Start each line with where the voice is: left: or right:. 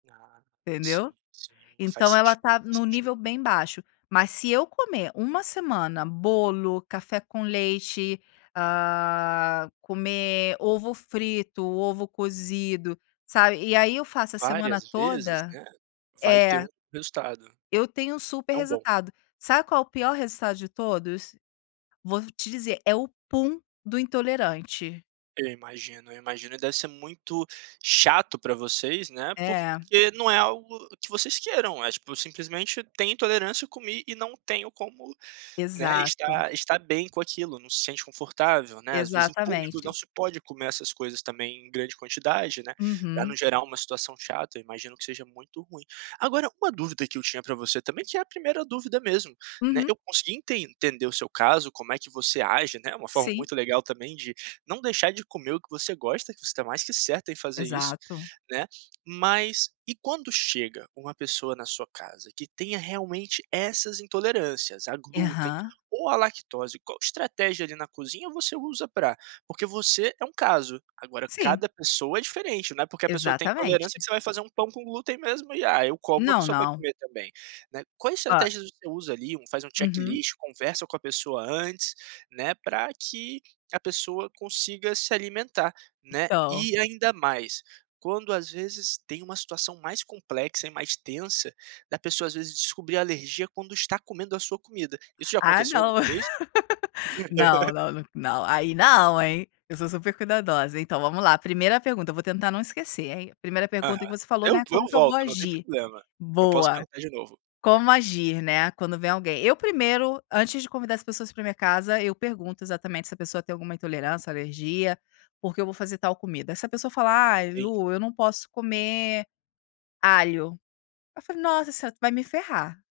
right: Ia
left: Entendeu?
right: sim, sim, faz
left: Então ela
right: sentido,
left: está em
right: faz
left: um
right: sentido.
left: nível bem baixo, mas se eu comer uma semana bolo, café com leite, hã, comer ovo frito, ovo cozido, sabe, e aí eu faço a semana
right: Várias vezes,
left: toda,
right: né, vai ter
left: é.
right: um resultado,
left: Eu tenho um super
right: não bom.
left: resultado, sabe qual é o pior resultado de todos? Vou te dizer é o pum do intolerante.
right: Eu imagino, eu imagino deve ser muito chato para vocês, né,
left: É.
right: porque não é algo que vocês queiram, é tipo simplesmente tem intolerância comi e não tenho como, né,
left: Exato.
right: estar estar bem com aquilo, não se sente confortável, né, às vezes em público não
left: Exatamente.
right: se pode comer essas coisas também em grande quantidade, né, para não
left: Uhum.
right: gerar uma situação chata eu imagino que seja muito ruim. Agora uma dúvida que eu tinha para você também que é a primeira dúvida mesmo, né,
left: Uhum.
right: eu consegui entender o seu caso, como é que você age, né, uma forma
left: Sim.
right: muito legal também de não deixar de comer o que você gosta, que você está mais que certa em fazer isso,
left: Exato.
right: né, mas e quando chega uma pessoa na sua casa que tenha realmente essas intolerâncias, a glúten
left: Aham.
right: ou a lactose, qual estratégia ali na cozinha você usa para, porque você é um caso, agora
left: Sim.
right: cada pessoa é diferente, não é porque a pessoa tem intolerância
left: Exatamente.
right: que você vai fazer um pão com glúten mesmo e, ah, eu como a
left: Não,
right: pessoa vai
left: não.
right: comer também, né, quais
left: Hã.
right: estratégias você usa ali, um faz um
left: Uhum.
right: checklist, conversa com a pessoa antes, né, para que a pessoa consiga se alimentar, né,
left: Então
right: e ainda mais, quando às vezes tem uma situação mais complexa e mais tensa, da pessoa às vezes descobrir alergia quando está comendo a sua comida, isso já
left: Ah
right: aconteceu
left: não,
right: alguma vez?
left: não, não, n não aí não hein, eu sou super cuidadosa. Então, vamos lá, primeira pergunta eu vou tentar não esquecer, hein, primeira pergunta que
right: Aham,
left: você falou,
right: eu
left: né,
right: v eu
left: como é que eu vou
right: volto não tem
left: agir?
right: problema, eu posso
left: Boa,
right: perguntar de novo.
left: como agir, né, quando vem alguém, eu primeiro antes de convidar as pessoas para minha casa eu pergunto exatamente se a pessoa tem alguma intolerância, alergia, porque eu vou fazer tal comida, essa pessoa fala: "Ai
right: Entendi.
left: Lu eu não posso comer alho", eu falo: "Nossa você vai me ferrar".